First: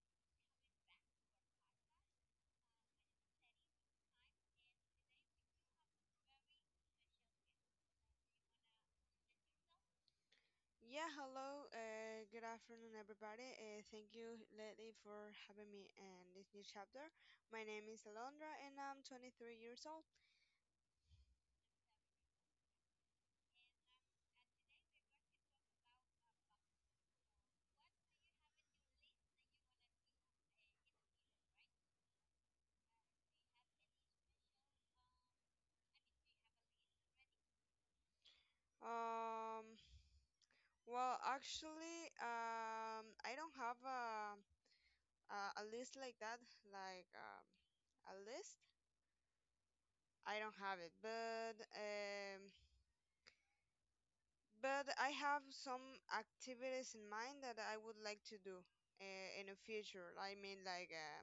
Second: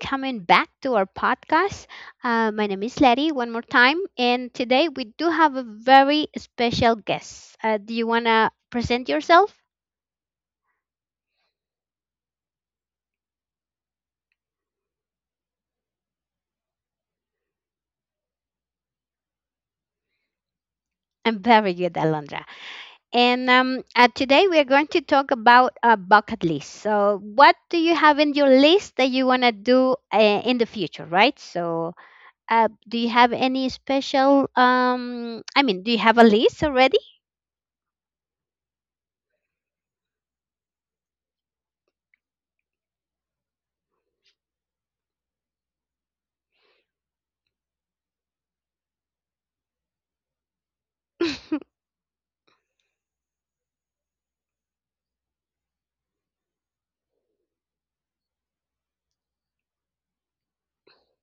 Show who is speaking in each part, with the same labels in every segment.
Speaker 1: coming back to our podcast. My name is Letty one more time, and today we do have a very special guest. Do you want to present yourself?
Speaker 2: Yeah, hello. Good afternoon, everybody. Thank you, Lily, for having me in this new chapter. My name is Alondra, and I'm 23 years old.
Speaker 1: I'm very good, Alondra. And today we are going to talk about a bucket list. So, what do you have in your list that you want to do in the future, right? So, do you have any special? I mean, do you have a list already?
Speaker 2: Um, well, actually, I don't have a list like that, like um, a list. I don't have it, but I have some activities in mind that I would like to do in the future. I mean, like.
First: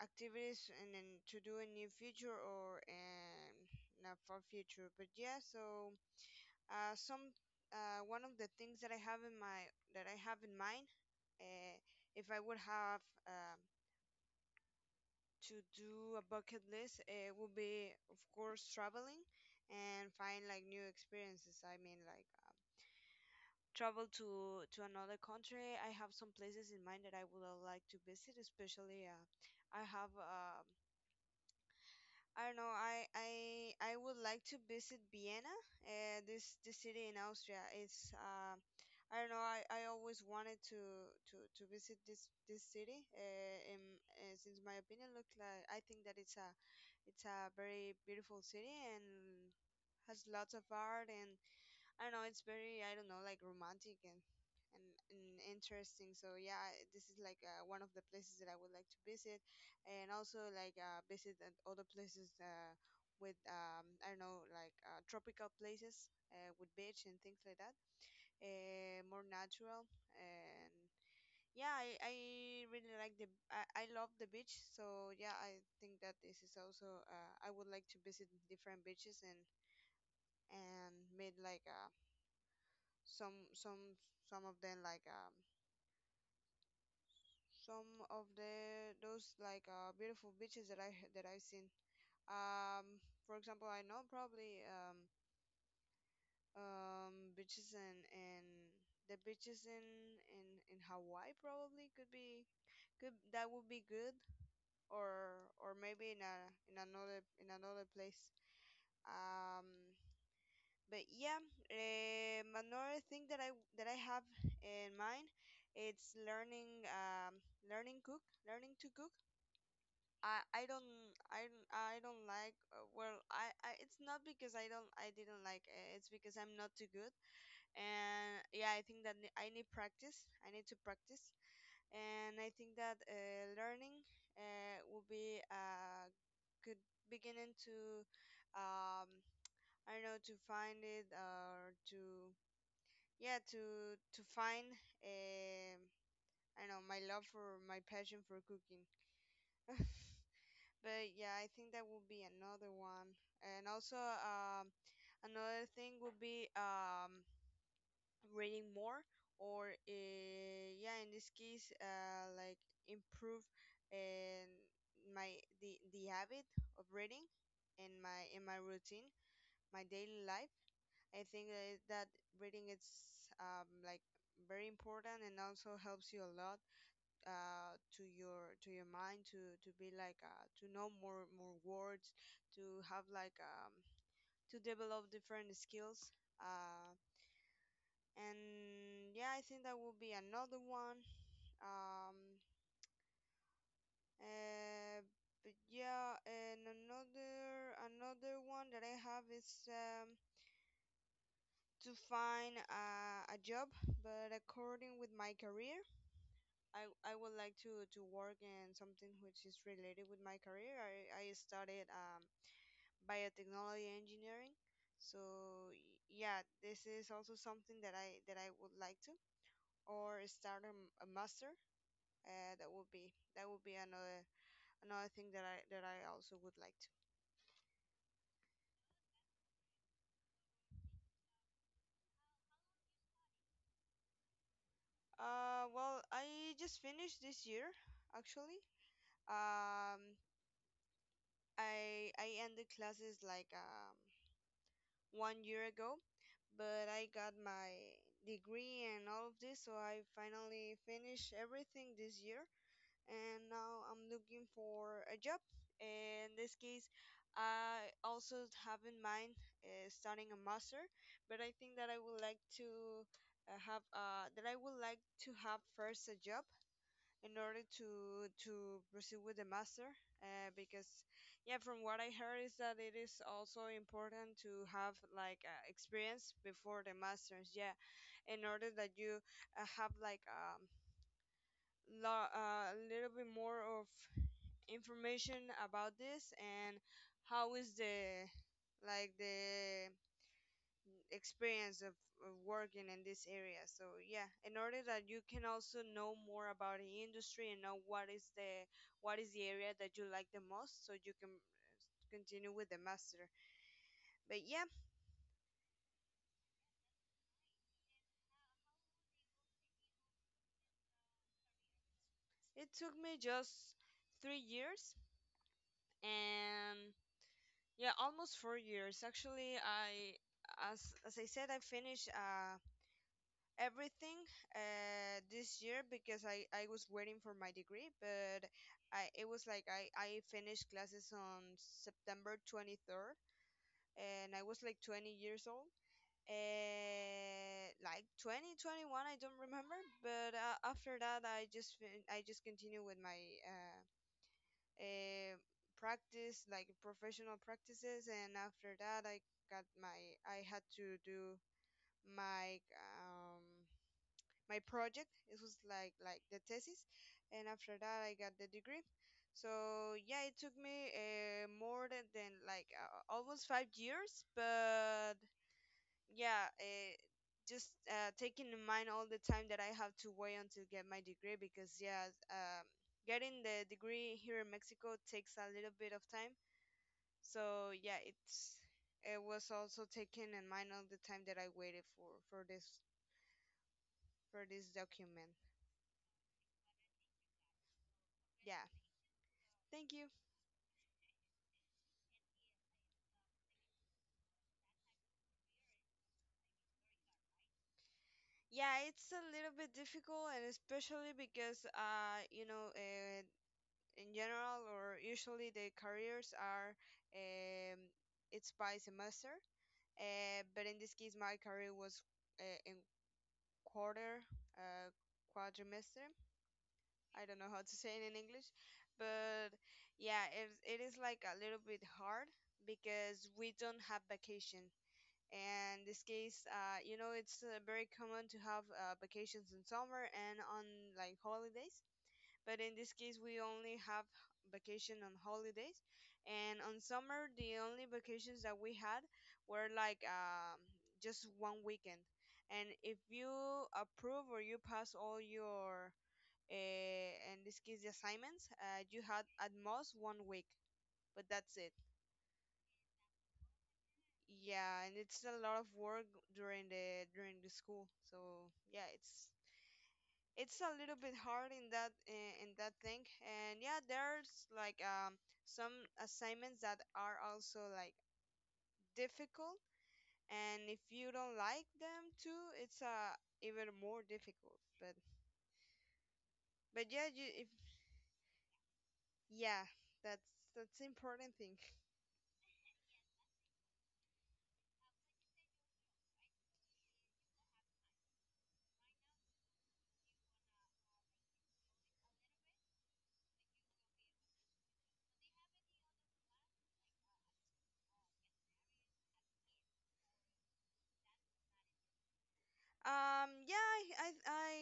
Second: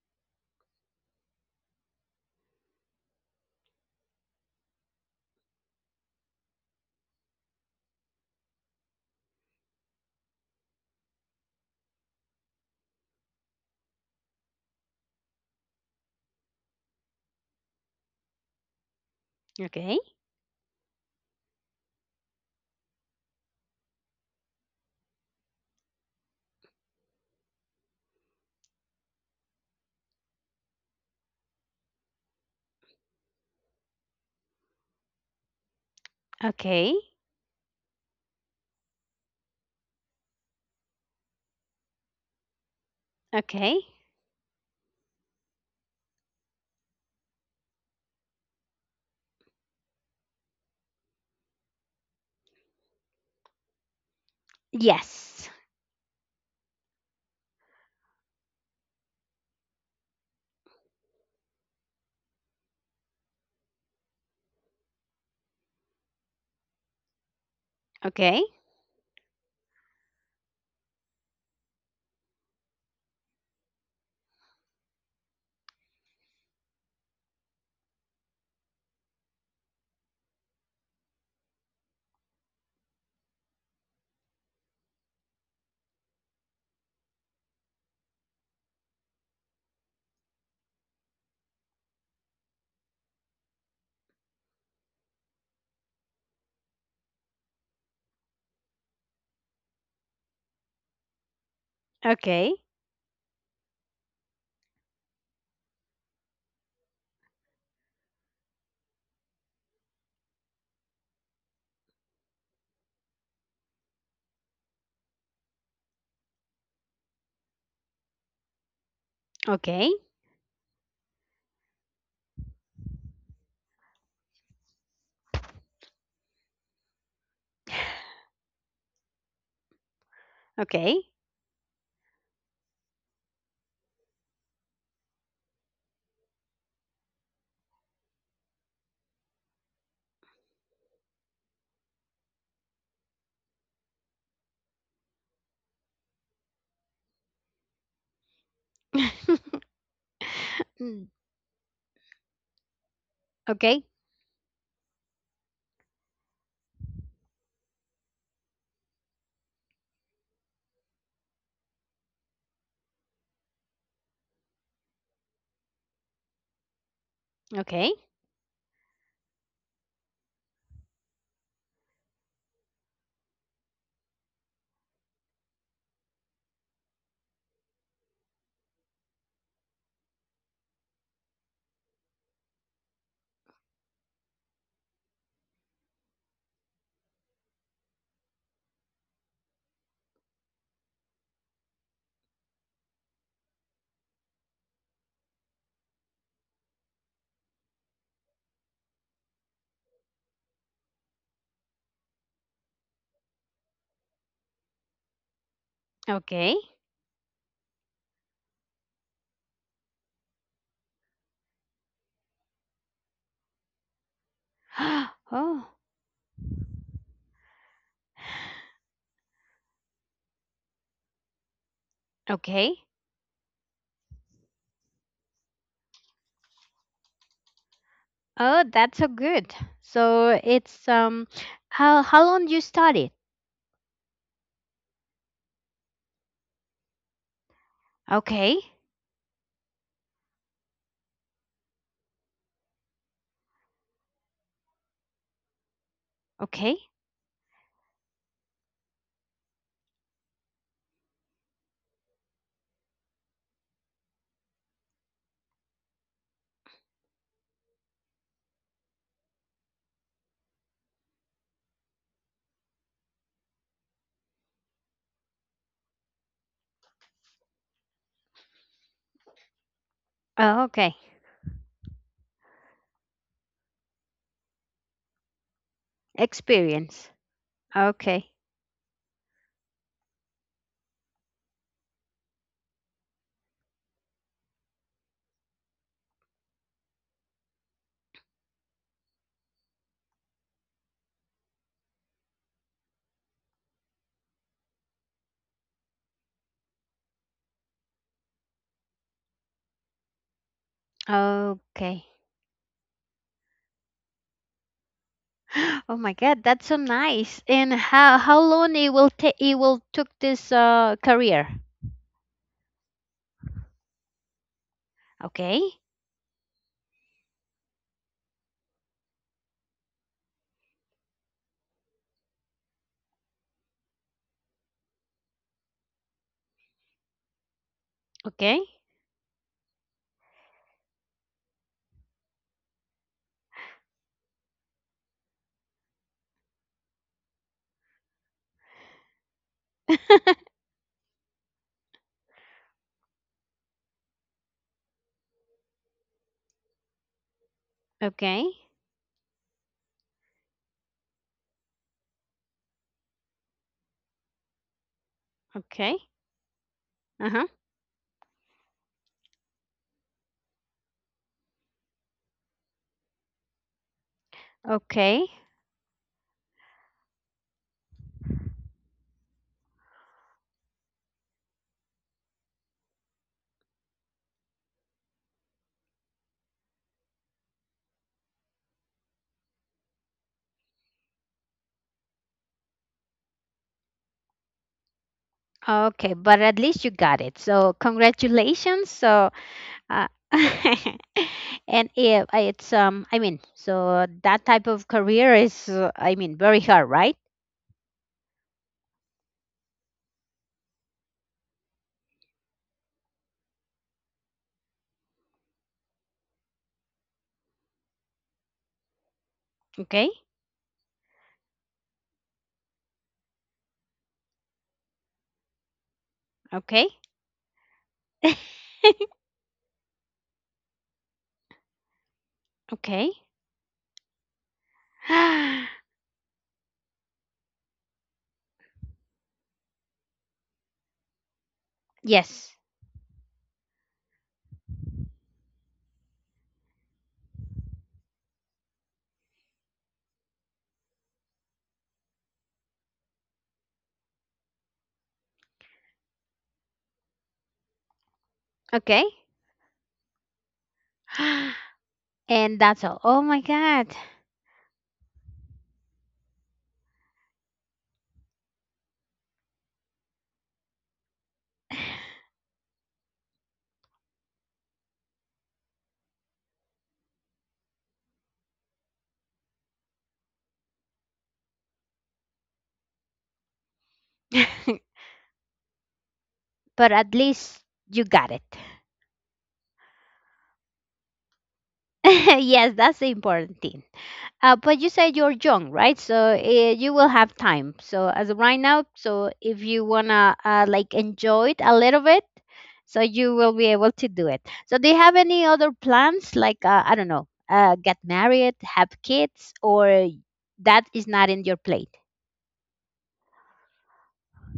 Speaker 2: Activities and then to do in near future or in not far future but yeah so some one of the things that I have in mind uh, if I would have um, to do a bucket list, it would be of course traveling
Speaker 1: Okay,
Speaker 2: and find like new experiences. I mean, like travel to another country. I have some places in mind that I would like to visit, especially I have a, I don't know. I I would like to visit Vienna, this
Speaker 1: okay,
Speaker 2: city in Austria. It's I don't know. I always wanted to visit this city.
Speaker 1: okay.
Speaker 2: In, since my opinion look like I think that it's a very beautiful city and has lots of art, and I don't know, it's very, I don't know, like romantic and and
Speaker 1: Yes.
Speaker 2: interesting. So yeah, I- this is like one of the places that I would like to visit, and also like visit at other places with I don't know, like tropical places with beach and things like that,
Speaker 1: Okay.
Speaker 2: more natural and. Yeah, I really like the I love the beach, so yeah, I think that this is also I would like to visit different beaches and made like a some some of them some of the those like beautiful beaches that I've seen. Um, for example, I know probably beaches in the beaches in Hawaii probably could be,
Speaker 1: Okay.
Speaker 2: could that would be good, or maybe in a, in another, in another place. Um, But yeah, another thing that I have in mind, it's learning learning cook, learning to cook.
Speaker 1: Okay.
Speaker 2: I don't, I don't, I don't like well, I it's not because I didn't like it, it's because I'm not too good, and yeah, I think that I need practice, I need to
Speaker 1: Okay.
Speaker 2: practice, and I think that learning will be a good beginning to um, I don't know, to find it or to, yeah, to find um I don't know, my love for my passion for cooking.
Speaker 1: Mm,
Speaker 2: But yeah, I think that will be another one. And
Speaker 1: okay.
Speaker 2: also, another thing would be reading more, or yeah, in this case, like improve and my the habit of reading in
Speaker 1: Okay.
Speaker 2: my routine, my daily life. I think that, that reading it's like very important, and also helps you a lot to your mind to be like to know more words, to have like to develop different skills, uh, and yeah, I think that will be another one. um, uh, but yeah, and another one that I have is to find a job, but according with my career.
Speaker 1: Okay.
Speaker 2: I would like to work in something which is related with my career. I studied biotechnology engineering. So
Speaker 1: Oh.
Speaker 2: y- yeah, this is also something that I would like to, or start a master. That
Speaker 1: Okay.
Speaker 2: would be, another, another thing that I also would like to.
Speaker 1: Oh, that's so good. So it's how long you studied?
Speaker 2: Well, I just finished this year actually.
Speaker 1: Okay.
Speaker 2: Um, I ended classes like 1 year ago,
Speaker 1: Okay.
Speaker 2: but I got my degree and all of this, so I finally finished everything this year, and now I'm looking for a job. In this case, I also have in mind starting a master, but I think that I would like to have that I would like to have first a job in order to proceed with the master
Speaker 1: Oh, okay.
Speaker 2: because yeah, from what I heard is that it is also important to have like experience before the
Speaker 1: Experience.
Speaker 2: masters, yeah,
Speaker 1: Okay.
Speaker 2: in order that you have like a little bit more of information about this, and how is the like the experience of working in this area. So yeah, in order that you can also know more about the industry and know what is the area that you like the most, so you can
Speaker 1: Okay.
Speaker 2: continue with the master. But yeah,
Speaker 1: Oh my God, that's so nice. And how long it will take it will took this career?
Speaker 2: it took me just 3 years
Speaker 1: Okay.
Speaker 2: and yeah, almost 4 years. Actually, I, as I said, I finished. Everything this year because I was waiting for my degree, but
Speaker 1: Okay.
Speaker 2: it was like I finished classes on September 23rd and I was like 20 years old. Like 2021, I don't remember, but after that I just I just continue with my uh, practice, like professional practices, and
Speaker 1: Okay.
Speaker 2: after that I had to do my my project. It was like
Speaker 1: Okay.
Speaker 2: the thesis, and
Speaker 1: Uh-huh.
Speaker 2: after that I got the degree. So yeah, it took me more than like almost 5 years, but
Speaker 1: Okay.
Speaker 2: yeah, just taking in mind all the time that I have to wait until get my degree, because yeah, getting the degree here in Mexico takes a little bit of time. So yeah, it's, it was also taken in mind all the time that I waited for this for this document.
Speaker 1: Okay, but at least you got it. So
Speaker 2: Yeah,
Speaker 1: congratulations. So
Speaker 2: thank you.
Speaker 1: uh, and yeah, so that type of career is very hard, right?
Speaker 2: Yeah, it's a little bit difficult, and especially because, you know, in general or usually the careers are, um, it's by semester.
Speaker 1: Okay.
Speaker 2: But in this case, my career was in quarter, uh, quadrimester.
Speaker 1: Okay.
Speaker 2: I don't know how to say it in English, but yeah, it is like a little bit hard
Speaker 1: Okay.
Speaker 2: because we don't have vacation, and this case you know, it's very common to have vacations in summer and on like holidays,
Speaker 1: yes.
Speaker 2: but in this case we only have vacation on holidays, and on summer the only vacations that we had were like just one weekend, and if you approve or you pass all your in this case the assignments, you
Speaker 1: Okay.
Speaker 2: had at most 1 week, but that's it.
Speaker 1: And that's all. Oh my god.
Speaker 2: Yeah, and it's a lot of work during the school. So yeah, it's a little bit hard in that, in that thing. And yeah, there's like some assignments that are also like difficult, and if you don't like them too, it's even more difficult. But
Speaker 1: But
Speaker 2: yeah,
Speaker 1: at
Speaker 2: you if
Speaker 1: least you got it.
Speaker 2: yeah, that's important thing.
Speaker 1: Yes, that's the important thing. But you said you're young, right? So you will have time. So as of right now, so if you wanna like enjoy it a little bit, so you will be able to do it. So do you have any other plans? Like I don't know, get married, have kids, or that is not in your plate?
Speaker 2: Yeah, I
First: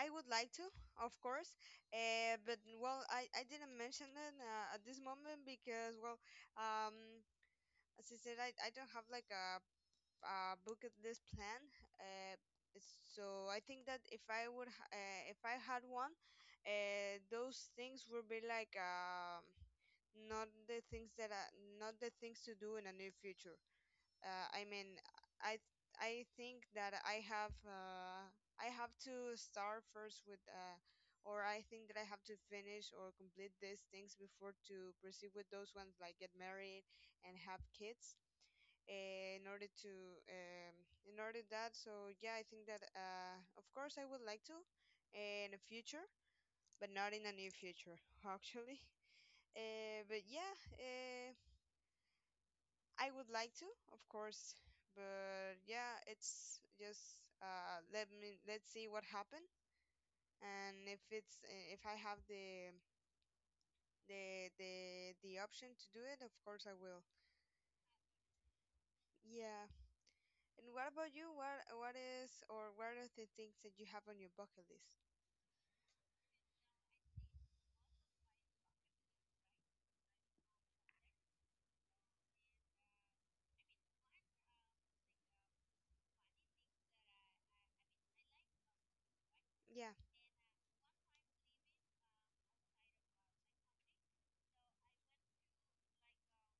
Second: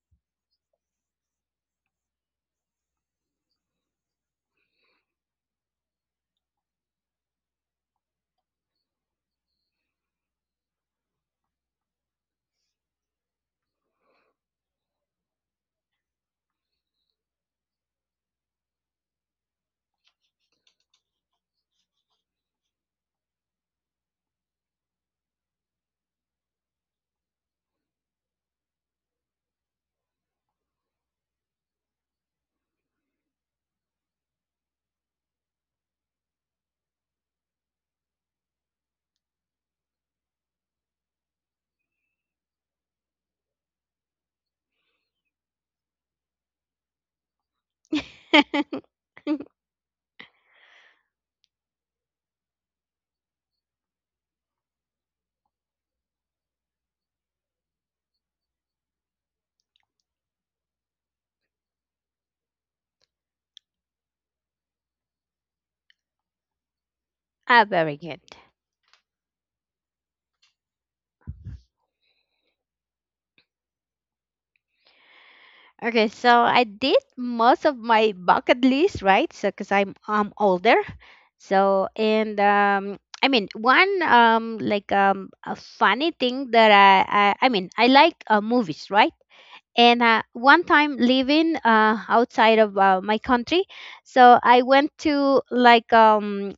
Speaker 2: I would like to, of course, but well, I didn't mention it at this moment because well, um, as I said, I don't have like a bucket list plan. Uh, so I think that if I would if I had one, those things would be like not the things that I, not the things to do in a near future, I mean, I I think that I have to start first with, or I think that I have to finish or complete these things before to proceed with those ones, like get married and have kids. In order to, um, so yeah, I think that of course I would like to in the future, but not in the near future,
Speaker 1: Ah,
Speaker 2: actually. But yeah, I would like to, of course, but yeah, it's just let me, let's see what happened, and if it's if I have the option to do it, of course I will.
Speaker 1: very good.
Speaker 2: Yeah. And what about you? What is, or what are the things that you have on your bucket list?
Speaker 1: Okay, so I did most of my bucket list, right? So, because I'm older, so and I mean one like a funny thing that I mean I like movies, right?
Speaker 2: Yeah.
Speaker 1: And one time living outside of my country, so I went to like um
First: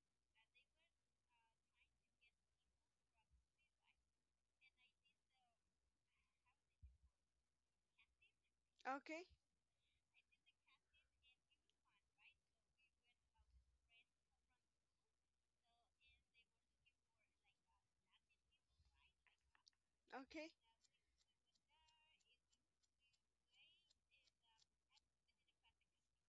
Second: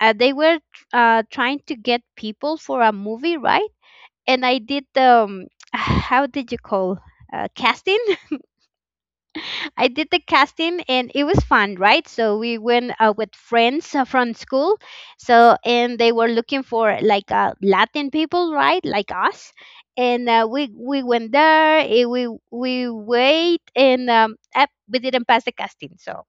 Speaker 1: uh, they were trying to get people for a movie, right? And I did how did you call casting?
Speaker 2: Okay.
Speaker 1: I did the casting and it was fun, right? So we went with friends from school. So, and they were looking for like Latin people, right? Like us. And uh,
Speaker 2: Okay.
Speaker 1: we we went there, we wait, and we didn't pass the casting. So,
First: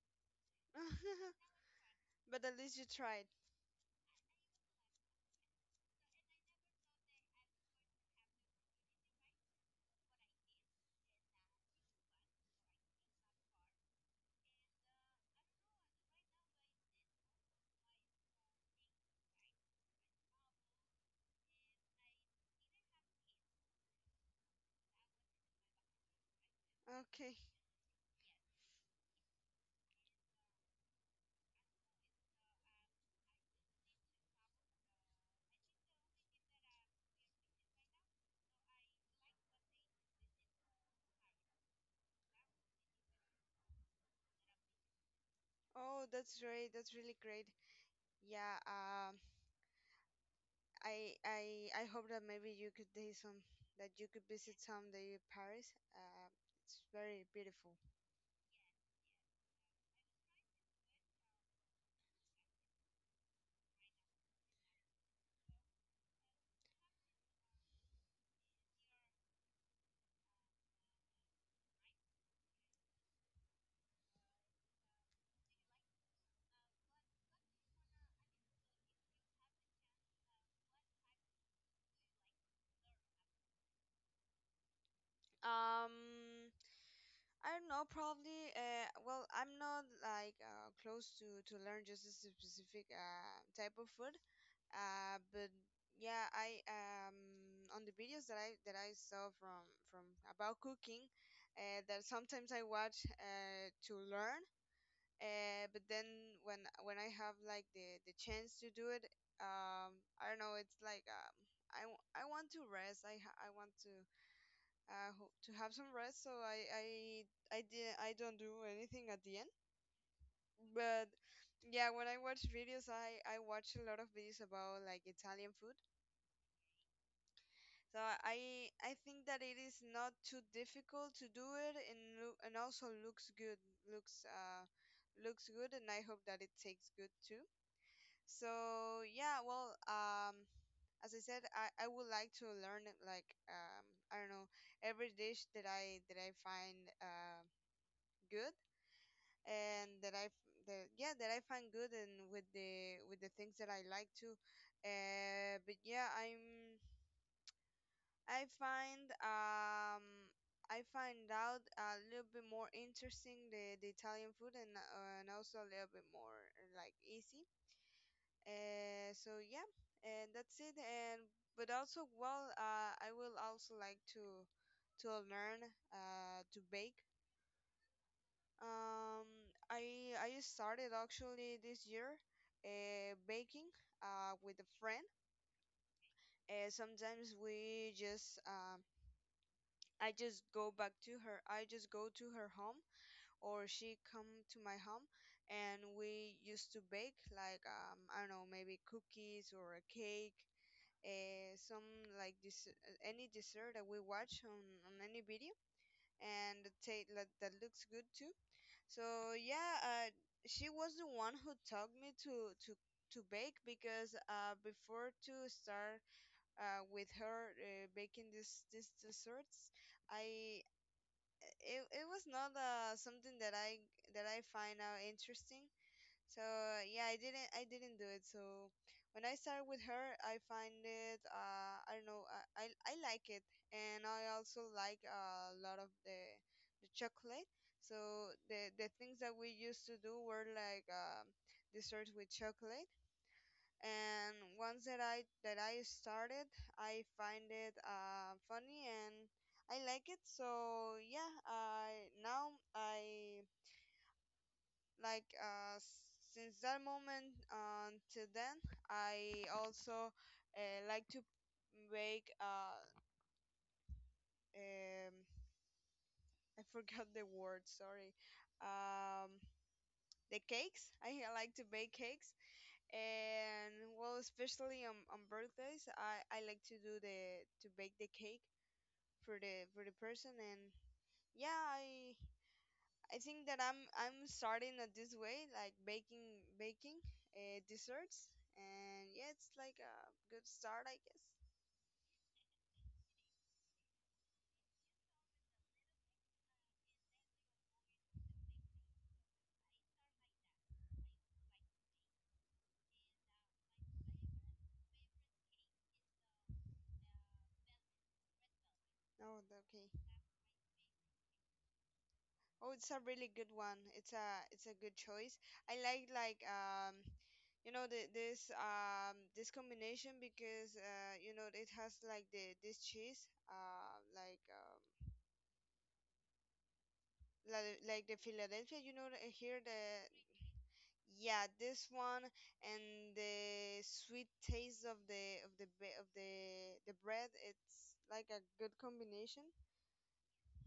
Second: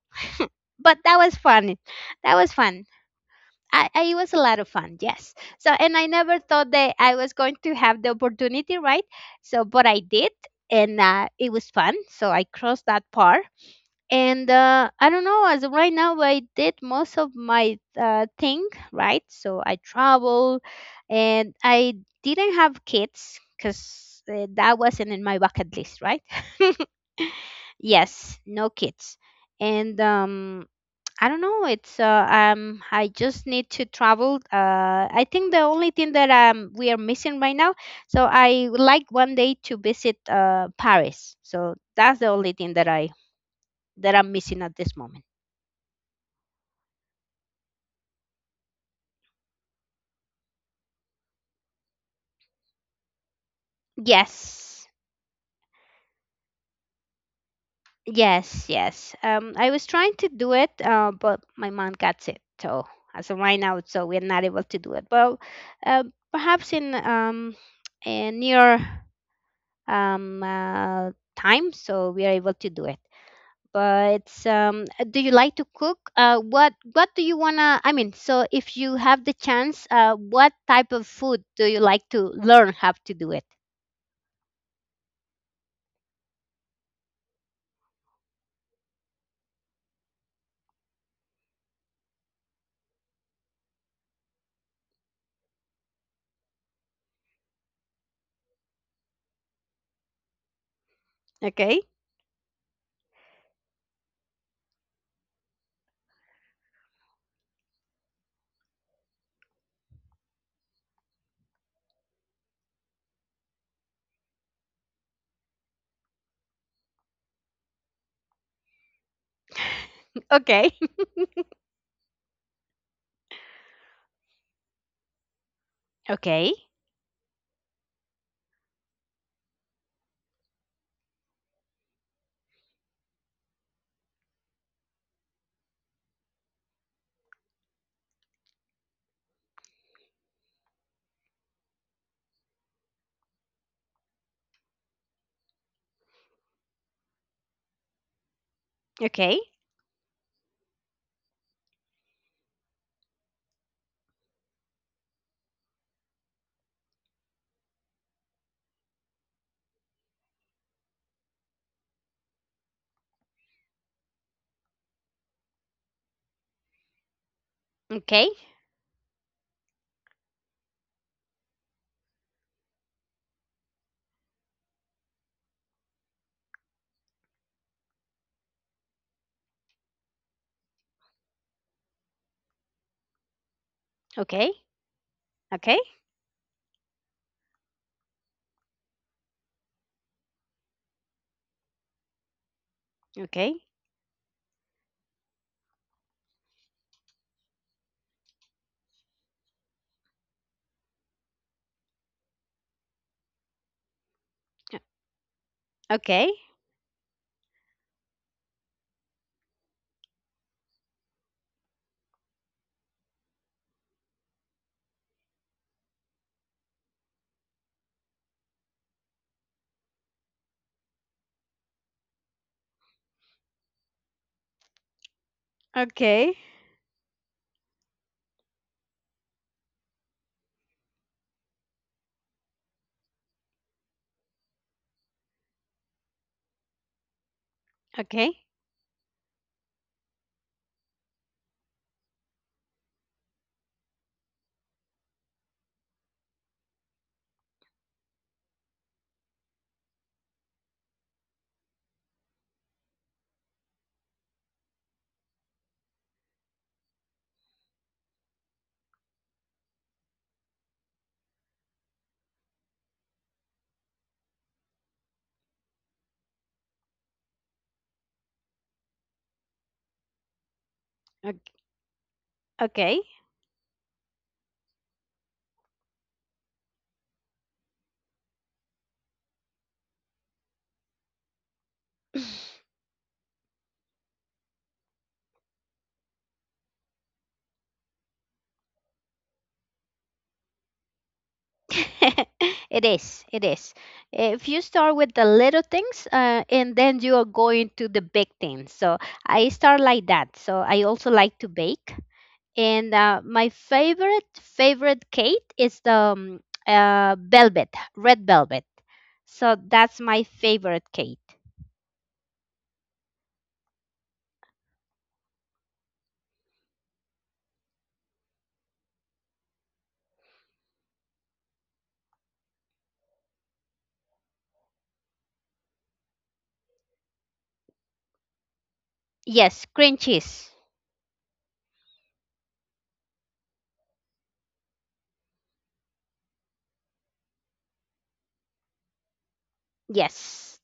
Speaker 1: but that was fun. That
Speaker 2: But
Speaker 1: was
Speaker 2: at least
Speaker 1: fun.
Speaker 2: you tried.
Speaker 1: It was a lot of fun, yes. So, and I never thought that I was going to have the opportunity, right? So, but I did, and it was fun. So I crossed that part and I don't know, as of right now I did most of my thing, right? So I travel and I didn't have kids because that wasn't in my bucket list, right?
Speaker 2: Okay.
Speaker 1: Yes, no kids. And I don't know, it's I just need to travel. Uh, I think the only thing that we are missing right now, so I would like one day to visit Paris. So that's the only thing that I that I'm missing at this moment.
Speaker 2: Oh, that's great. That's really great. Yeah. I I I hope that maybe you could do some that you could visit
Speaker 1: Yes,
Speaker 2: someday Paris. It's very beautiful.
Speaker 1: yes, yes. I was trying to do it, but my mom got sick. So as of right now, so we're not able to do it. But uh, perhaps in a near um, uh, time, so we are able to do it. But do you like to cook? What do you wanna? I mean, so if you have the chance, what type of food do you like to learn how to do it?
Speaker 2: Um, I don't know, probably. Well, I'm not like close to learn just a specific type of food. But yeah, I on the videos that I saw from about cooking,
Speaker 1: Okay,
Speaker 2: that sometimes I watch to learn. But then when I have like the chance to do it, I don't know. It's like I want to rest. I want to to have some rest. So I did I don't do anything at the end.
Speaker 1: okay,
Speaker 2: But yeah, when I watch videos, I watch a lot of videos about like Italian food.
Speaker 1: okay.
Speaker 2: So I think that it is not too difficult to do it, and and also looks good. Looks good, and I hope that it tastes good too. So yeah, well, as I said, I would like to learn it, like I don't know, every dish that I find good
Speaker 1: Okay.
Speaker 2: and that I that I find good, and with the things that I like to, but yeah, I find um. I find out a little bit more interesting the Italian food, and also a little bit more, like easy.
Speaker 1: Okay.
Speaker 2: So yeah, and that's it. And but also, well, I will also like to learn, to bake. Um, I started, actually, this year, baking,
Speaker 1: Okay.
Speaker 2: with a friend.
Speaker 1: Okay.
Speaker 2: Sometimes we just I just go back to her. I just go to her home,
Speaker 1: Okay.
Speaker 2: or she come to my home, and we used to bake like, I don't know, maybe cookies or a cake, some, like this, any dessert that we watch on any video
Speaker 1: Okay. Okay.
Speaker 2: and take, like, that looks good too. So yeah, she was the one who taught me to to bake, because, before to start, with her, baking this these desserts. I It was not, something that I find out interesting,
Speaker 1: Okay.
Speaker 2: so yeah, I didn't do it. So when I started with her, I find it, I don't know, I like it, and I also like, a lot of the chocolate.
Speaker 1: Okay.
Speaker 2: So the things that we used to do were, like, desserts with chocolate. And once that I started, I find it, funny, and I like it. So yeah, I like, since that moment until then, I also, like to make, um, I forgot the word. Sorry. Um, the cakes. I like to bake cakes,
Speaker 1: Okay.
Speaker 2: and well, especially on birthdays, I like to do the to bake the cake for the person, and yeah, I think that I'm starting at this way, like, baking, desserts, and yeah, it's like a good start, I guess.
Speaker 1: It is. It is. If you start with the little things and then you are going to the big things. So I start like that. So I also like to bake. And my favorite, favorite cake is the velvet, red velvet.
Speaker 2: No,
Speaker 1: So that's
Speaker 2: okay.
Speaker 1: my favorite cake.
Speaker 2: Oh, it's a really good one. It's a good choice. I like, you know, this, this combination, because, you know, it has, like, the this cheese, like, like the Philadelphia, you know, here
Speaker 1: Yes,
Speaker 2: the
Speaker 1: cream cheese.
Speaker 2: Yeah, this one, and the sweet taste of the bread, it's like a good combination.
Speaker 1: Yes.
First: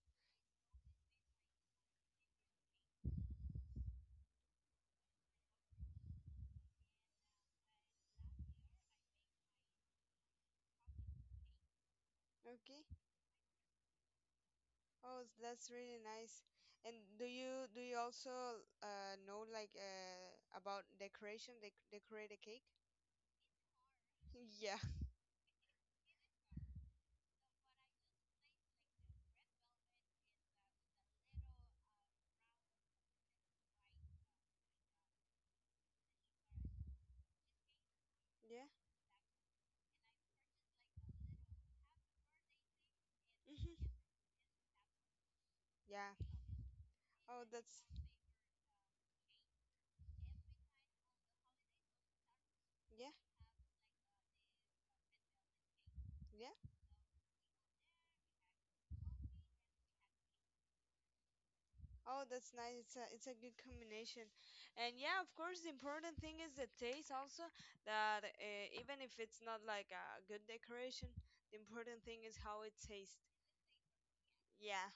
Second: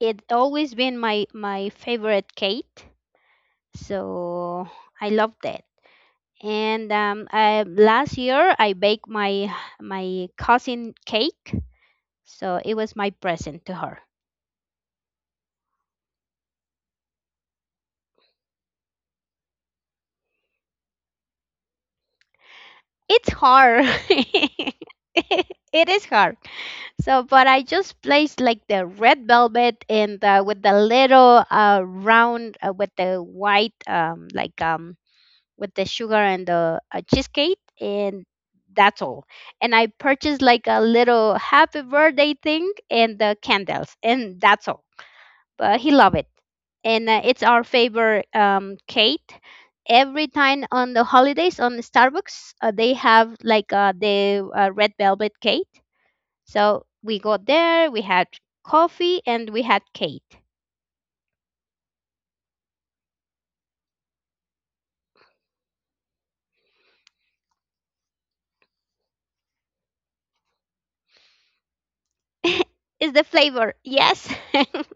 Speaker 1: It always been my my favorite cake, so I love that. And I, last year I baked my cousin cake, so it was
Speaker 2: Okay.
Speaker 1: my present to her.
Speaker 2: Oh, that's really nice. And do you also, know, like, about decoration? They decorate a cake?
Speaker 1: It's hard.
Speaker 2: Yeah.
Speaker 1: It is hard. So, but I just placed like the red velvet and with the little round with the white with the sugar and the cheesecake, and
Speaker 2: Yeah.
Speaker 1: that's all. And I purchased like a little happy birthday thing and the
Speaker 2: Hmm.
Speaker 1: candles, and that's all. But he loved
Speaker 2: Yeah.
Speaker 1: it, and
Speaker 2: Oh,
Speaker 1: it's our
Speaker 2: that's
Speaker 1: favorite cake. Every time on the holidays on the Starbucks, they
Speaker 2: yeah.
Speaker 1: have like the red velvet cake.
Speaker 2: Yeah.
Speaker 1: So we go there, we had coffee, and we had cake.
Speaker 2: Oh, that's nice. It's a good combination, and yeah, of course, the important thing is the taste also. That, even if it's not like a good decoration, the important thing is how it
Speaker 1: Is
Speaker 2: tastes.
Speaker 1: the flavor? Yes.
Speaker 2: Yeah,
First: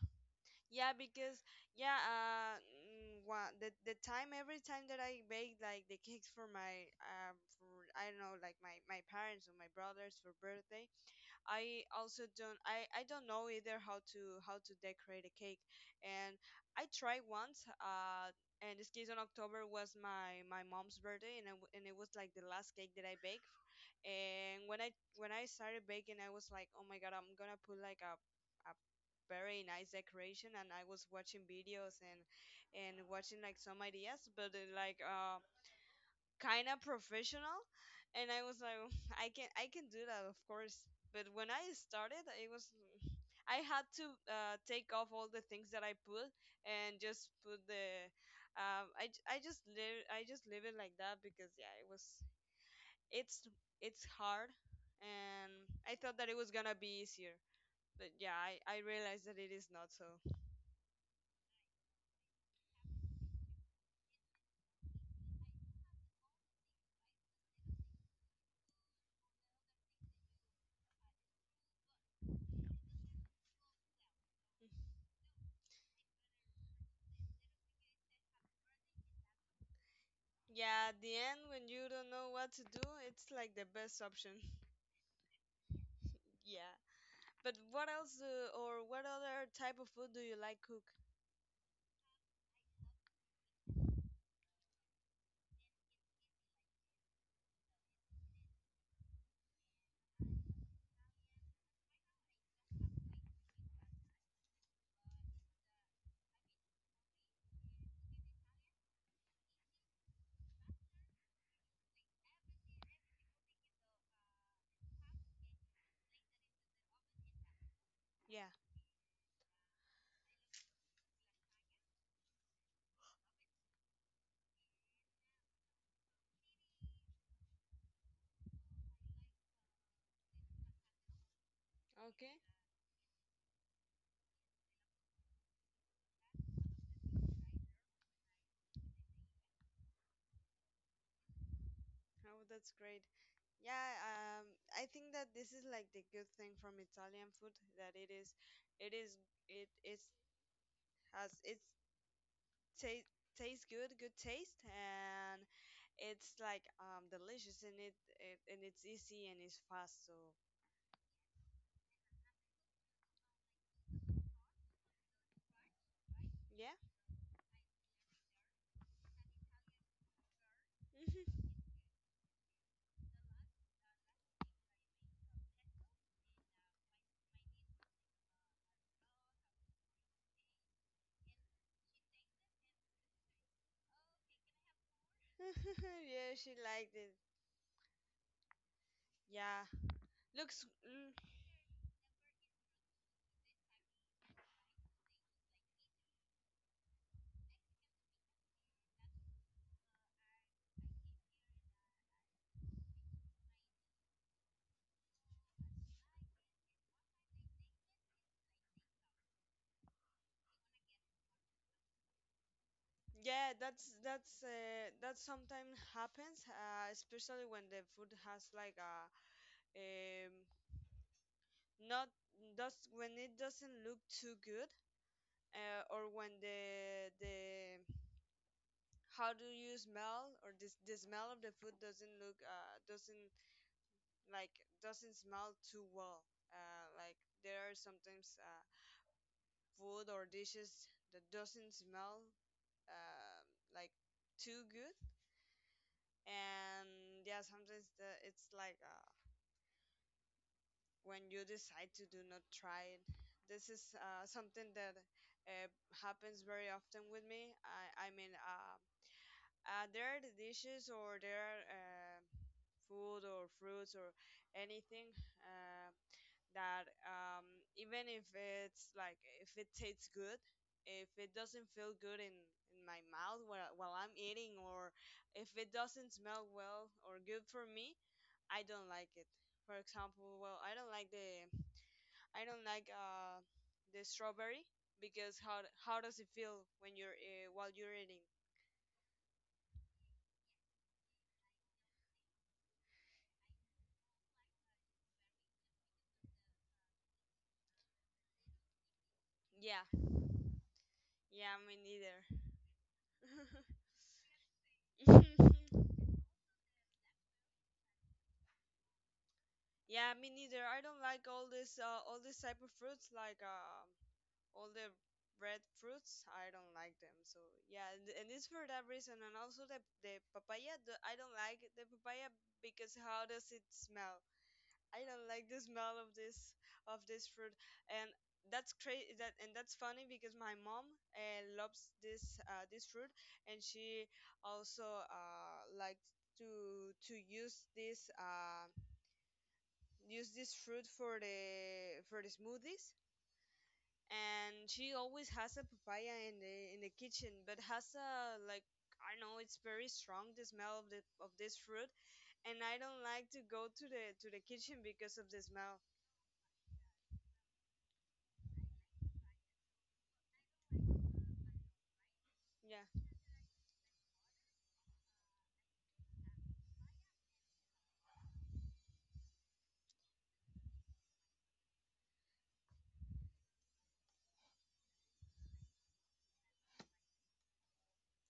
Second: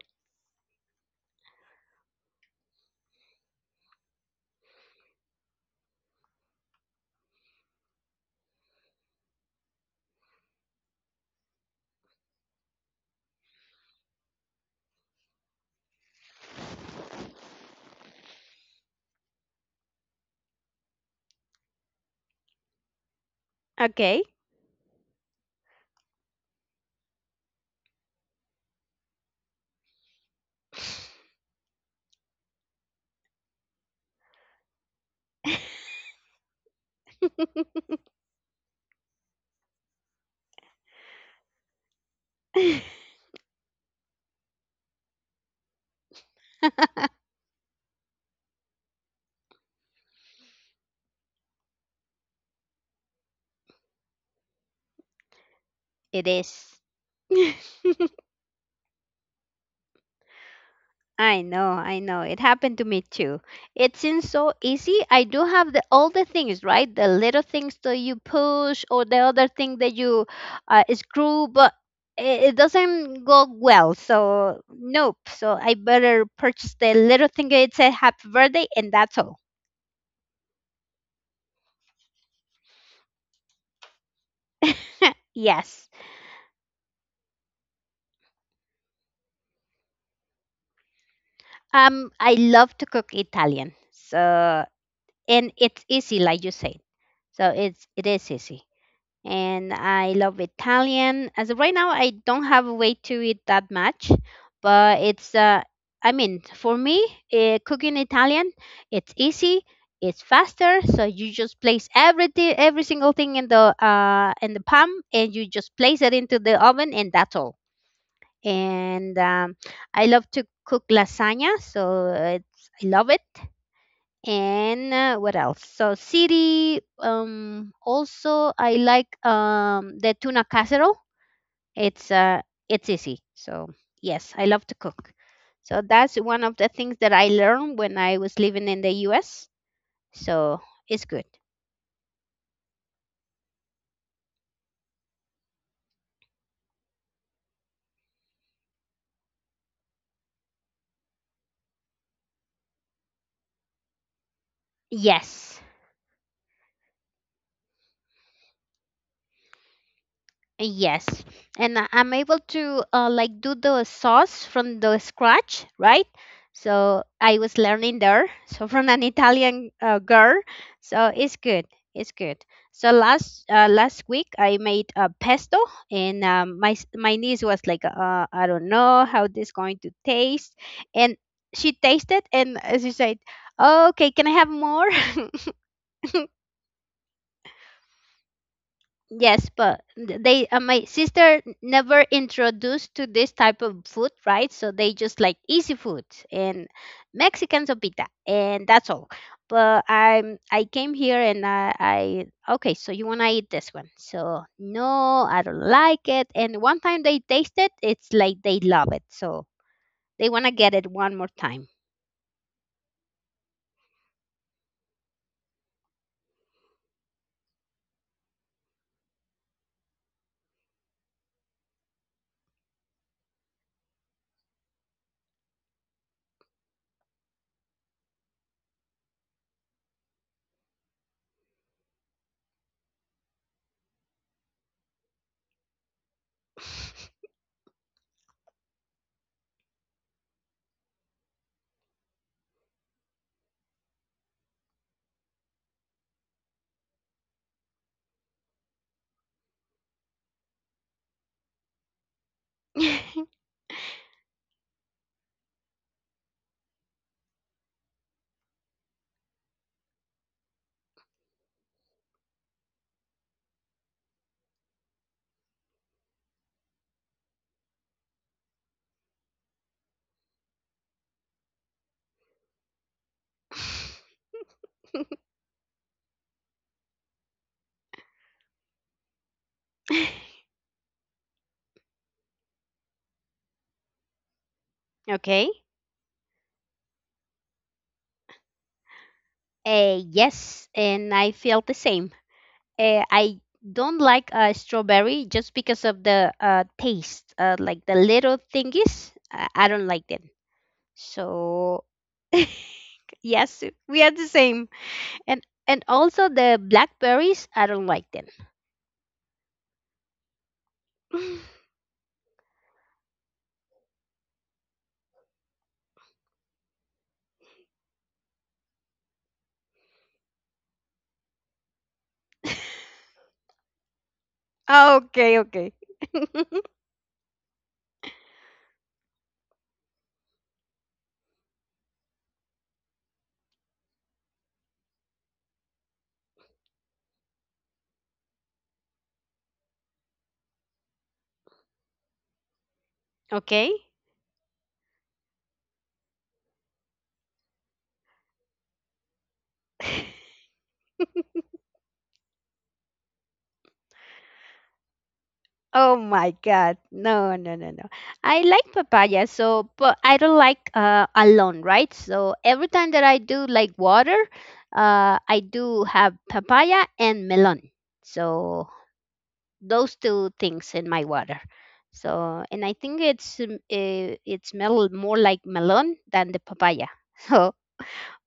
Speaker 2: yeah, because yeah, mm, wa- the time every time that I bake like the cakes for my, for, I don't know, like my parents or my brothers for birthday, I also don't I don't know either how to decorate a cake, and I tried once, and this case, on October, was my mom's birthday, and and it was like the last cake that I baked.
Speaker 1: okay.
Speaker 2: And when I started baking, I was like, oh my God, I'm gonna put, like, a very nice decoration, and I was watching videos, and watching, like, some ideas, but then, like, kind of professional, and I was like, I can do that, of course. But when I started, it was, I had to, take off all the things that I put, and just put I just live it like that, because, yeah, it's it's hard. And I thought
Speaker 1: it
Speaker 2: that it was
Speaker 1: is.
Speaker 2: gonna be easier, but yeah, I realized that it is not. So
Speaker 1: I know, I know. It happened to me too. It seems so easy. I do have the all the things, right? The little things that you push or the other thing that you screw, but it doesn't go well. So nope. So I better purchase the little thing that it said happy birthday and that's all.
Speaker 2: yeah, at the end, when you don't know what to do, it's like the best option.
Speaker 1: Yes.
Speaker 2: Yeah. But what else, or what other type of food do you like cook?
Speaker 1: I love to cook Italian. So and it's easy, like you said. So it's it is easy. And I love Italian. As of right now, I don't have a way to eat that much, but for me, cooking Italian, it's easy, it's faster. So you just place everything, every single thing in the pan, and you just place it into the oven, and that's all.
Speaker 2: Yeah.
Speaker 1: And I love to cook lasagna, so it's, I love it. And What else? So city also I like the tuna casserole. it's
Speaker 2: Okay.
Speaker 1: uh it's easy, so yes, I love to cook. So that's one of the things that I learned when I was living in the US, so it's good.
Speaker 2: Oh, that's great. Yeah, I think that this is, like, the good thing from Italian food, that it is, it has, it's tastes good, good taste, and
Speaker 1: Yes,
Speaker 2: it's, like, delicious, and it's easy, and it's fast. So
Speaker 1: Yes, and I'm able to like do the sauce from the scratch, right?
Speaker 2: yeah,
Speaker 1: So I was learning there, so from an Italian girl. So it's good, it's good. So last week I made a pesto, and my niece was like, I don't know how this going to taste, and she tasted and she said, "Okay, can I have more?"
Speaker 2: yeah, she liked it.
Speaker 1: Yes,
Speaker 2: Yeah,
Speaker 1: but they
Speaker 2: looks.
Speaker 1: my sister never introduced to this type of food, right? So they just like easy food and Mexican sopita, and that's all. But I came here and I okay, so you wanna eat this one? So no, I don't like it. And one time they taste it, it's like they love it, so they wanna get it one more time.
Speaker 2: Yeah, that's that sometimes happens, especially when the food has, like, a, um, not does, when it doesn't look too good, or when the how do you smell, or this the smell of the food doesn't look, doesn't smell too well. Like, there are sometimes, food or dishes that doesn't smell, uh, like, too good. And yeah, sometimes, the it's like, when you decide to do not try it. This is, something that, uh, happens very often with me. I mean, there are the dishes, or there are, food or fruits or anything, uh, that, even if it's like, if it tastes good, if it doesn't feel good in my mouth, while I'm eating, or if it doesn't smell well or good for me, I don't like it. For example, well, I don't like, the strawberry, because
Speaker 1: Okay.
Speaker 2: how does it feel when you're while you're eating?
Speaker 1: Yes, and I feel the same. I don't like strawberry just because of the taste, like the little thingies. I
Speaker 2: Yeah,
Speaker 1: don't like them.
Speaker 2: yeah, me
Speaker 1: So
Speaker 2: neither.
Speaker 1: yes, we are the same. And also the blackberries, I don't like them.
Speaker 2: Yeah, me neither. I don't like all this, all this type of fruits, like, all the red fruits. I don't like them. So yeah, and it's for that reason. And also the papaya. I don't like the papaya, because how does it smell? I don't
Speaker 1: Okay,
Speaker 2: like the
Speaker 1: okay,
Speaker 2: smell of this fruit, and that's crazy. That's funny, because my mom, loves this, this fruit, and she also, likes to use this fruit for the smoothies.
Speaker 1: okay.
Speaker 2: And she always has a papaya in the kitchen, but has, a, like, I don't know, it's very strong, the smell of the of this fruit, and I don't like to go to the kitchen because of the smell.
Speaker 1: Oh my God. No, no, no, no. I like papaya, so but I don't like alone, right? So every time
Speaker 2: Yeah.
Speaker 1: that I do like water, I do have papaya and melon. So those two things in my water. So and I think it's eh, it's mel more like melon than the papaya. So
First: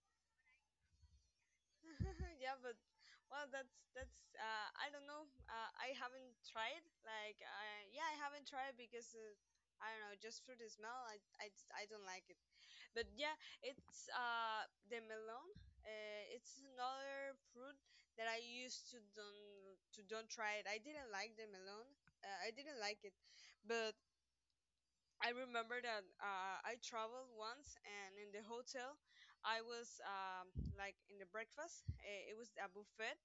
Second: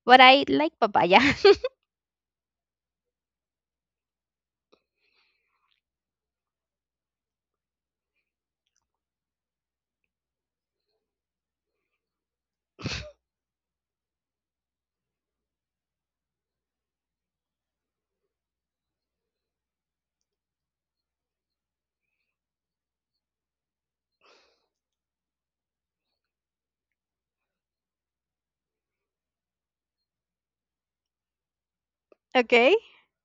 Speaker 1: but I like papaya.
Speaker 2: Yeah, but well, that's I don't know. I haven't tried. Like, yeah, I haven't tried, because, I don't know, just for the smell, I, I don't like it. But yeah, it's, the melon. It's another fruit that I used to don't try it. I didn't like the melon. I didn't like it, but I remember that, I traveled once, and in the hotel, I was, like, in the breakfast. It was a
Speaker 1: Okay.
Speaker 2: buffet,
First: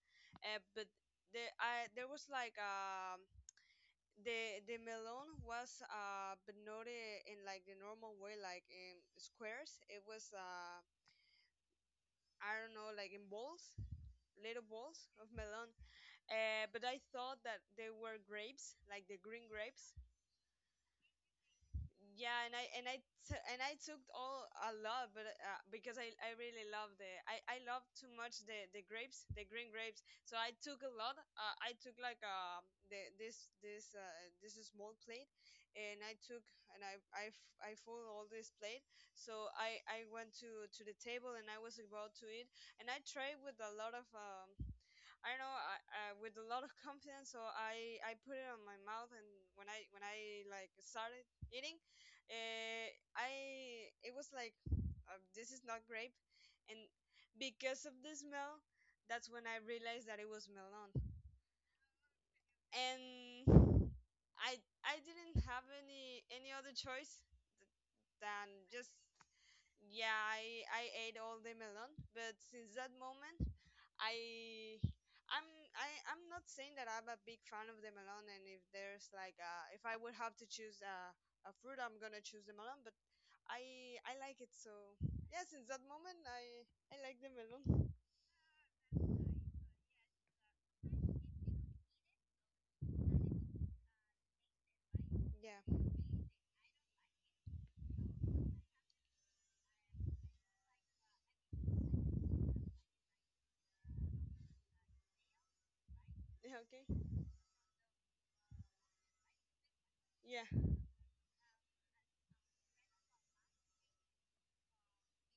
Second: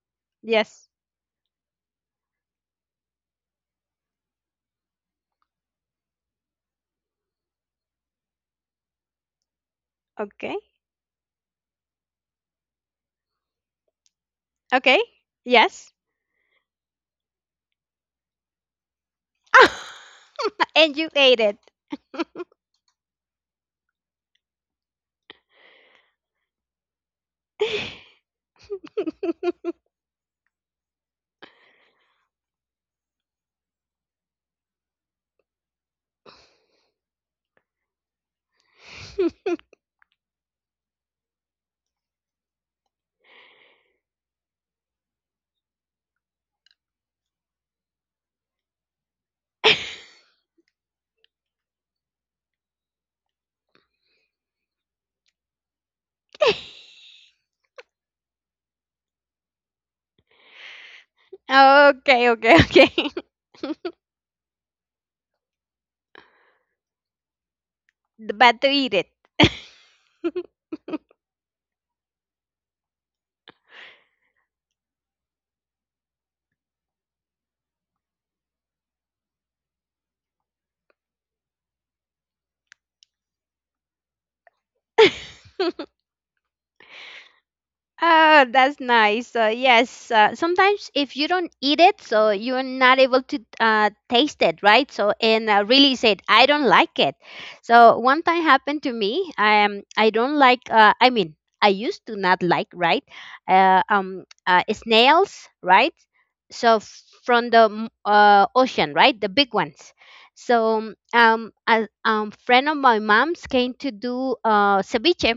Speaker 2: but
Speaker 1: Yes.
Speaker 2: there was like, the melon was, but not, in like the normal way, like in squares. It was,
Speaker 1: Okay.
Speaker 2: I don't know, like in balls, little
Speaker 1: Okay.
Speaker 2: balls of melon.
Speaker 1: Yes.
Speaker 2: But I thought that they were grapes, like the green grapes.
Speaker 1: And you ate it.
Speaker 2: Yeah, and I took all a lot, but, because I really love the I love too much the grapes, the green grapes, so I took a lot, I took, like, the this this this small plate, and I took, and I f- I full all this plate, so I went to the table, and I was about to eat, and I tried with a lot of, I know, I with a lot of confidence, so I put it on my mouth, and when I like, started eating, uh, I it was like, this is not grape, and, because of the smell, that's when I realized that it was melon,
Speaker 1: Ah, okay, okay, okay.
Speaker 2: and I didn't have any other choice than
Speaker 1: But to
Speaker 2: just,
Speaker 1: eat it.
Speaker 2: yeah, I ate all the melon. But since that moment, I I'm I'm not saying that I'm a big fan of the melon, and if there's like, if I would have to choose a fruit, I'm gonna choose the melon. But I like it, so yeah. Since that moment, I like the melon.
Speaker 1: Oh, that's nice. Yes, sometimes if you don't eat it, so you're not able to taste it, right? So and
Speaker 2: Yeah.
Speaker 1: really said, I don't like it. So one time happened to me. I don't like. I mean, I used to not like, right? Snails, right?
Speaker 2: Yeah. Okay.
Speaker 1: From the ocean, right? The big ones.
Speaker 2: Yeah.
Speaker 1: So a friend of my mom's came to do ceviche.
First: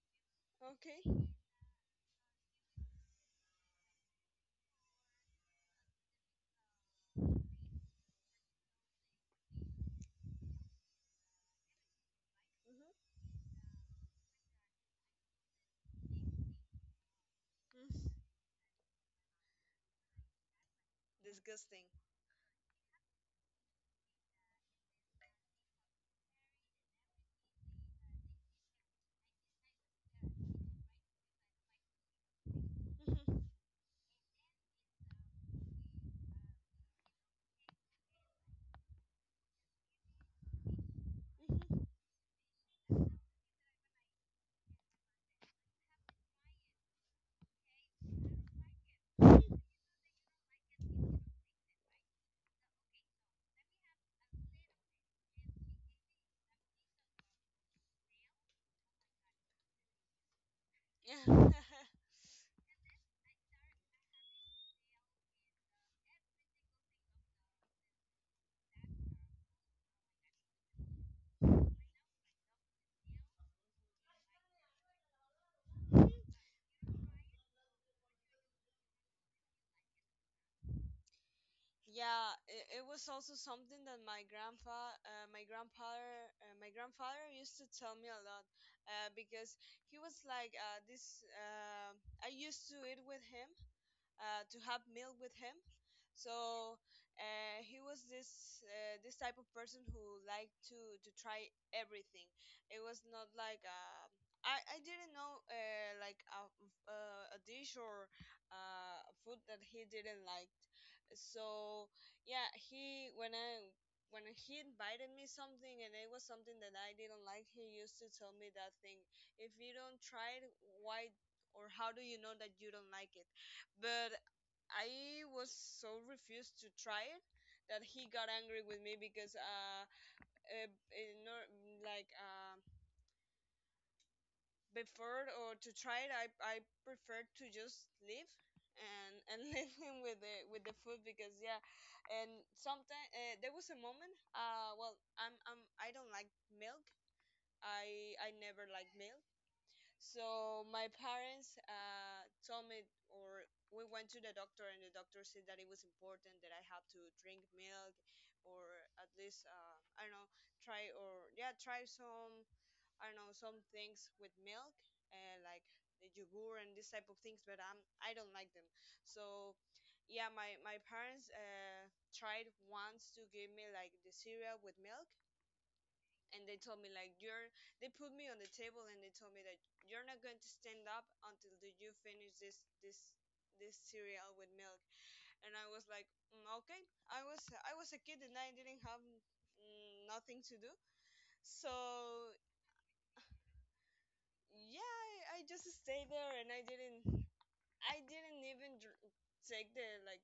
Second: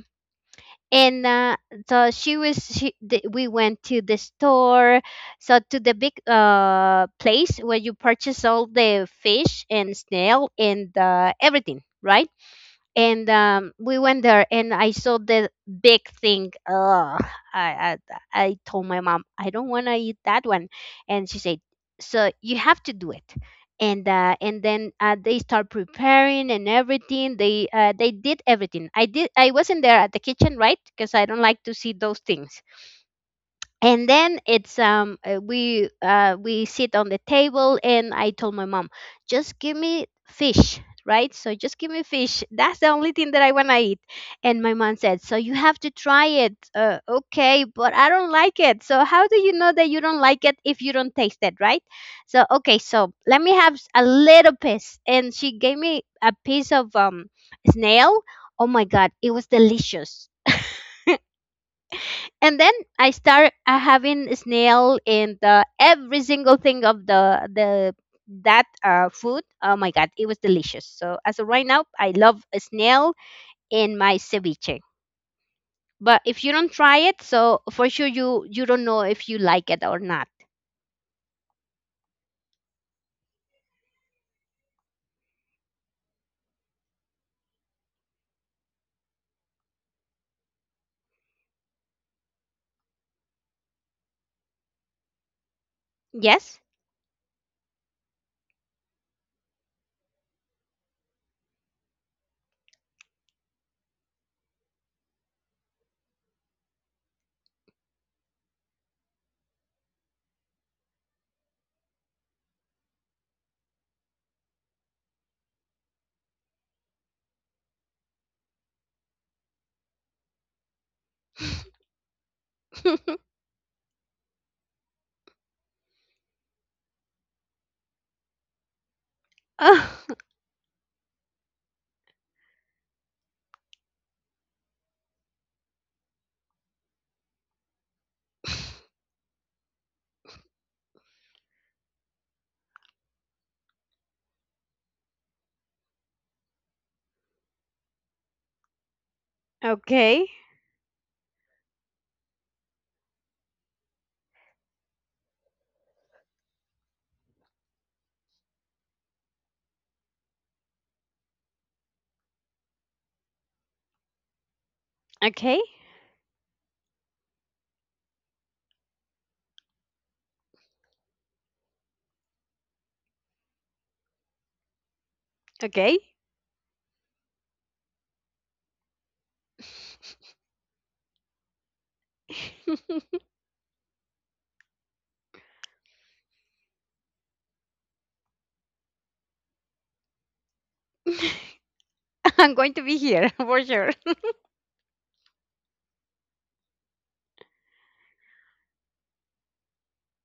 Speaker 1: And
Speaker 2: Okay.
Speaker 1: so she was she, th- we went to the store, so to the big place where you purchase all the fish and snail and everything, right?
Speaker 2: Mhm.
Speaker 1: And we went there and I saw the big thing. Ugh, I, I
Speaker 2: Mm.
Speaker 1: I told my mom I don't want to eat that one. And she said
Speaker 2: Disgusting.
Speaker 1: so you have to do it. And and then they start preparing and everything. They they did everything. I did, I wasn't there at the kitchen, right? Because I don't like to see those things.
Speaker 2: Mhm.
Speaker 1: And then it's we sit on the table and I told my mom just give me fish, right? So just
Speaker 2: Mhm.
Speaker 1: give me fish, that's the only thing that I want to eat. And my mom said, so you have to try it. Uh, okay, but I don't like it. So how do you know that you don't like it if you don't taste it, right? So okay, so let me have a little piece. And she gave me a piece of snail. Oh my god, it was delicious.
Speaker 2: Yeah.
Speaker 1: And then I start having snail in the every single thing of the that food. Oh my god, it was delicious. So as of right now, I love a snail in my ceviche. But if you don't try it, so for sure you don't know if you like it or not.
Speaker 2: Yeah, it was also something that my grandpa, my grandfather, my grandfather used to tell me a lot, because he was like, I used to eat with him, to have meal with him.
Speaker 1: Yes.
Speaker 2: So he was this type of person who liked to try everything. It was not like I didn't know like a dish or food that he didn't like. So yeah, he when I when he invited me something and it was something that I didn't like, he used to tell me that thing. If you don't try it, why or how do you know that you don't like it? But I was so refused to try it that he got angry with me because
Speaker 1: Oh,
Speaker 2: in or- like before or to try it, I preferred to just leave and leave him with the food because yeah, and sometimes there was a moment I don't like milk. I never like milk.
Speaker 1: okay.
Speaker 2: So my parents told me, or we went to the doctor, and the doctor said that it was important that I have to drink milk, or at least I don't know, try or yeah, try some I don't know some things with milk,
Speaker 1: Okay.
Speaker 2: like the yogur and this type of things. But I don't like them. So yeah, my parents tried once to give me like the cereal with milk,
Speaker 1: Okay.
Speaker 2: and they told me like you're they put me on the table and they told me that you're not going to stand up until you finish this cereal with milk. And I was like "Mm, okay. I was a kid and I didn't have nothing to do, so
Speaker 1: I'm going to be here for sure.
Speaker 2: yeah. I just stayed there and I didn't even dr- take the like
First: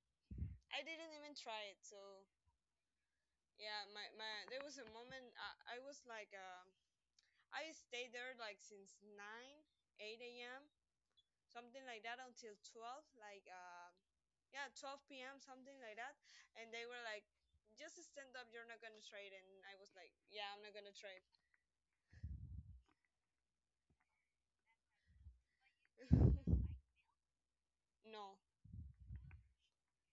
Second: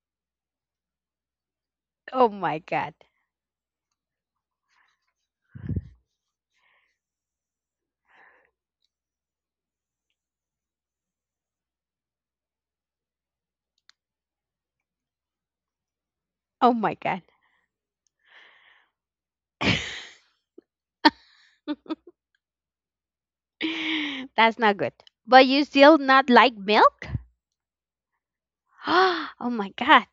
Speaker 2: I didn't even try it. So
Speaker 1: Oh my god.
Speaker 2: yeah, my there was a moment I was like I stayed there like since 9 8 a.m., something like that, until 12 like yeah, 12 p.m, something like that,
Speaker 1: Oh
Speaker 2: and they
Speaker 1: my
Speaker 2: were
Speaker 1: god.
Speaker 2: like just stand up, you're not gonna trade, and I was like yeah, I'm not gonna trade.
Speaker 1: That's not good. But you still not like milk?
Speaker 2: No.
Speaker 1: Oh my God.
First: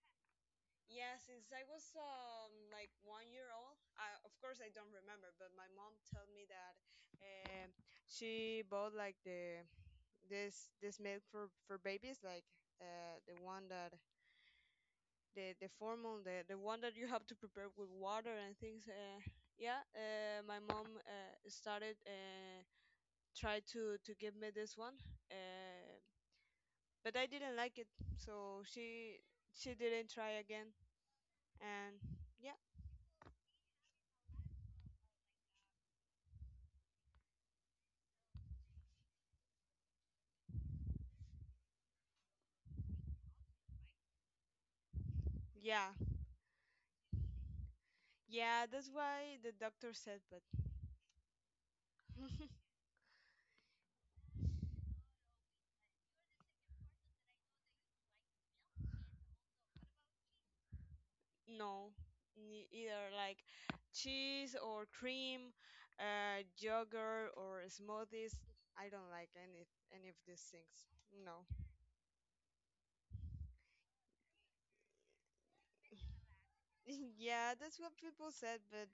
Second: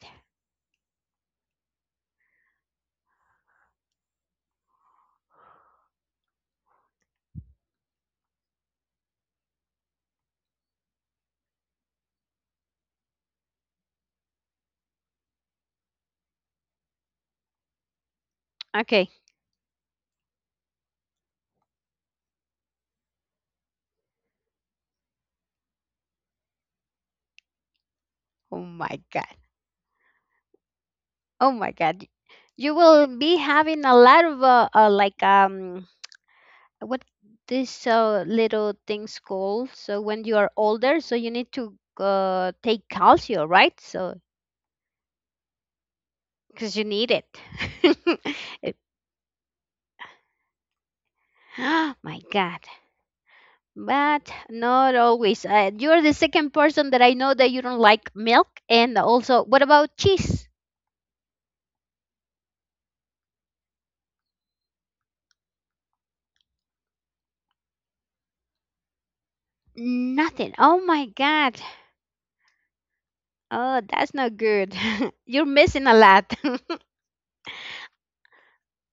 Speaker 2: Yeah, since I was like 1 year old, of course I don't remember, but my mom told me that um she bought like the this milk for babies, like the one that the formal the one that you have to prepare with water and things.
Speaker 1: Okay.
Speaker 2: Yeah, my mom started, try to give me this one, uh, but I didn't like it,
Speaker 1: Oh
Speaker 2: so
Speaker 1: my God.
Speaker 2: she didn't try again.
Speaker 1: Oh my
Speaker 2: And
Speaker 1: God.
Speaker 2: yeah.
Speaker 1: You will be having a lot of like what this little thing's called. So when you are older, so you need to take calcium, right? So
Speaker 2: Yeah.
Speaker 1: because you need it.
Speaker 2: Yeah,
Speaker 1: It-
Speaker 2: that's why the doctor said, but
Speaker 1: Oh my God. But not always. You're the second person that I know that you don't like milk. And also, what about cheese?
Speaker 2: no. Either like cheese or cream, yogurt or smoothies, I don't like any of these
Speaker 1: Nothing. Oh
Speaker 2: things.
Speaker 1: my
Speaker 2: No.
Speaker 1: God. Oh, that's not good. You're missing a lot.
Speaker 2: Yeah, that's what people said, but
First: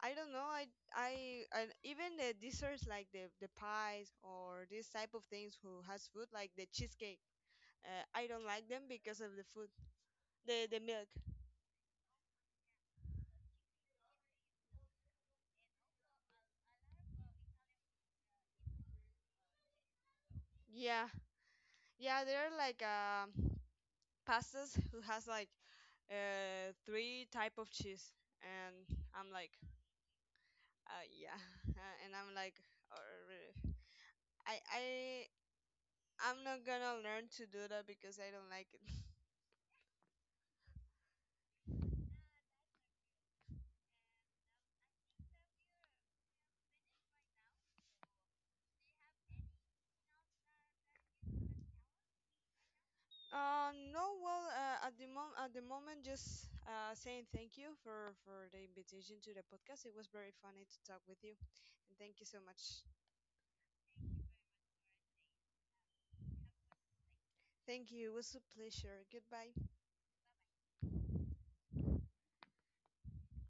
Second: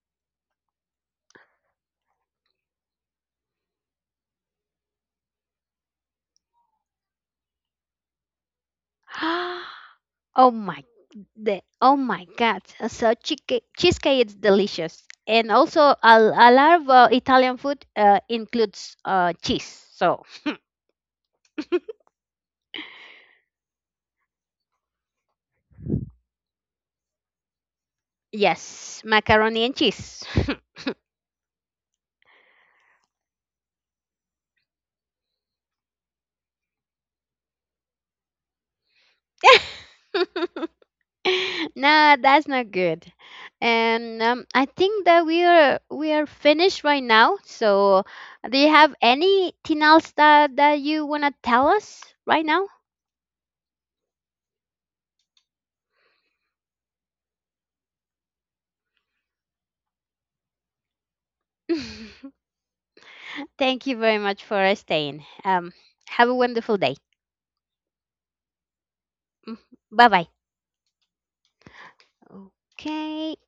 Speaker 2: I don't know. I, I even the desserts like the pies or this type of things who has food like the cheesecake. I don't like them because of the food,
Speaker 1: Oh
Speaker 2: the
Speaker 1: my,
Speaker 2: milk.
Speaker 1: the, oh my God! So cheesecake, cheesecake is delicious, and also a lot of Italian food includes cheese. So
Speaker 2: Yeah, yeah, there are like pastas who has like three type of cheese, and
Speaker 1: yes,
Speaker 2: I'm like
Speaker 1: macaroni and cheese.
Speaker 2: yeah, and I'm like uh, I I'm not gonna learn to do that because I don't like it.
Speaker 1: No, that's not good. And I think that we are finished right now. So do you have anything else that you wanna tell us right now?
Speaker 2: No, well, at the moment, just saying thank you for the invitation to the podcast. It was very funny to talk with you, and thank you so much.
Speaker 1: Thank you very much for staying. Have a wonderful day.
Speaker 2: Thank you. It was a pleasure. Goodbye.
Speaker 1: Bye bye. Okay.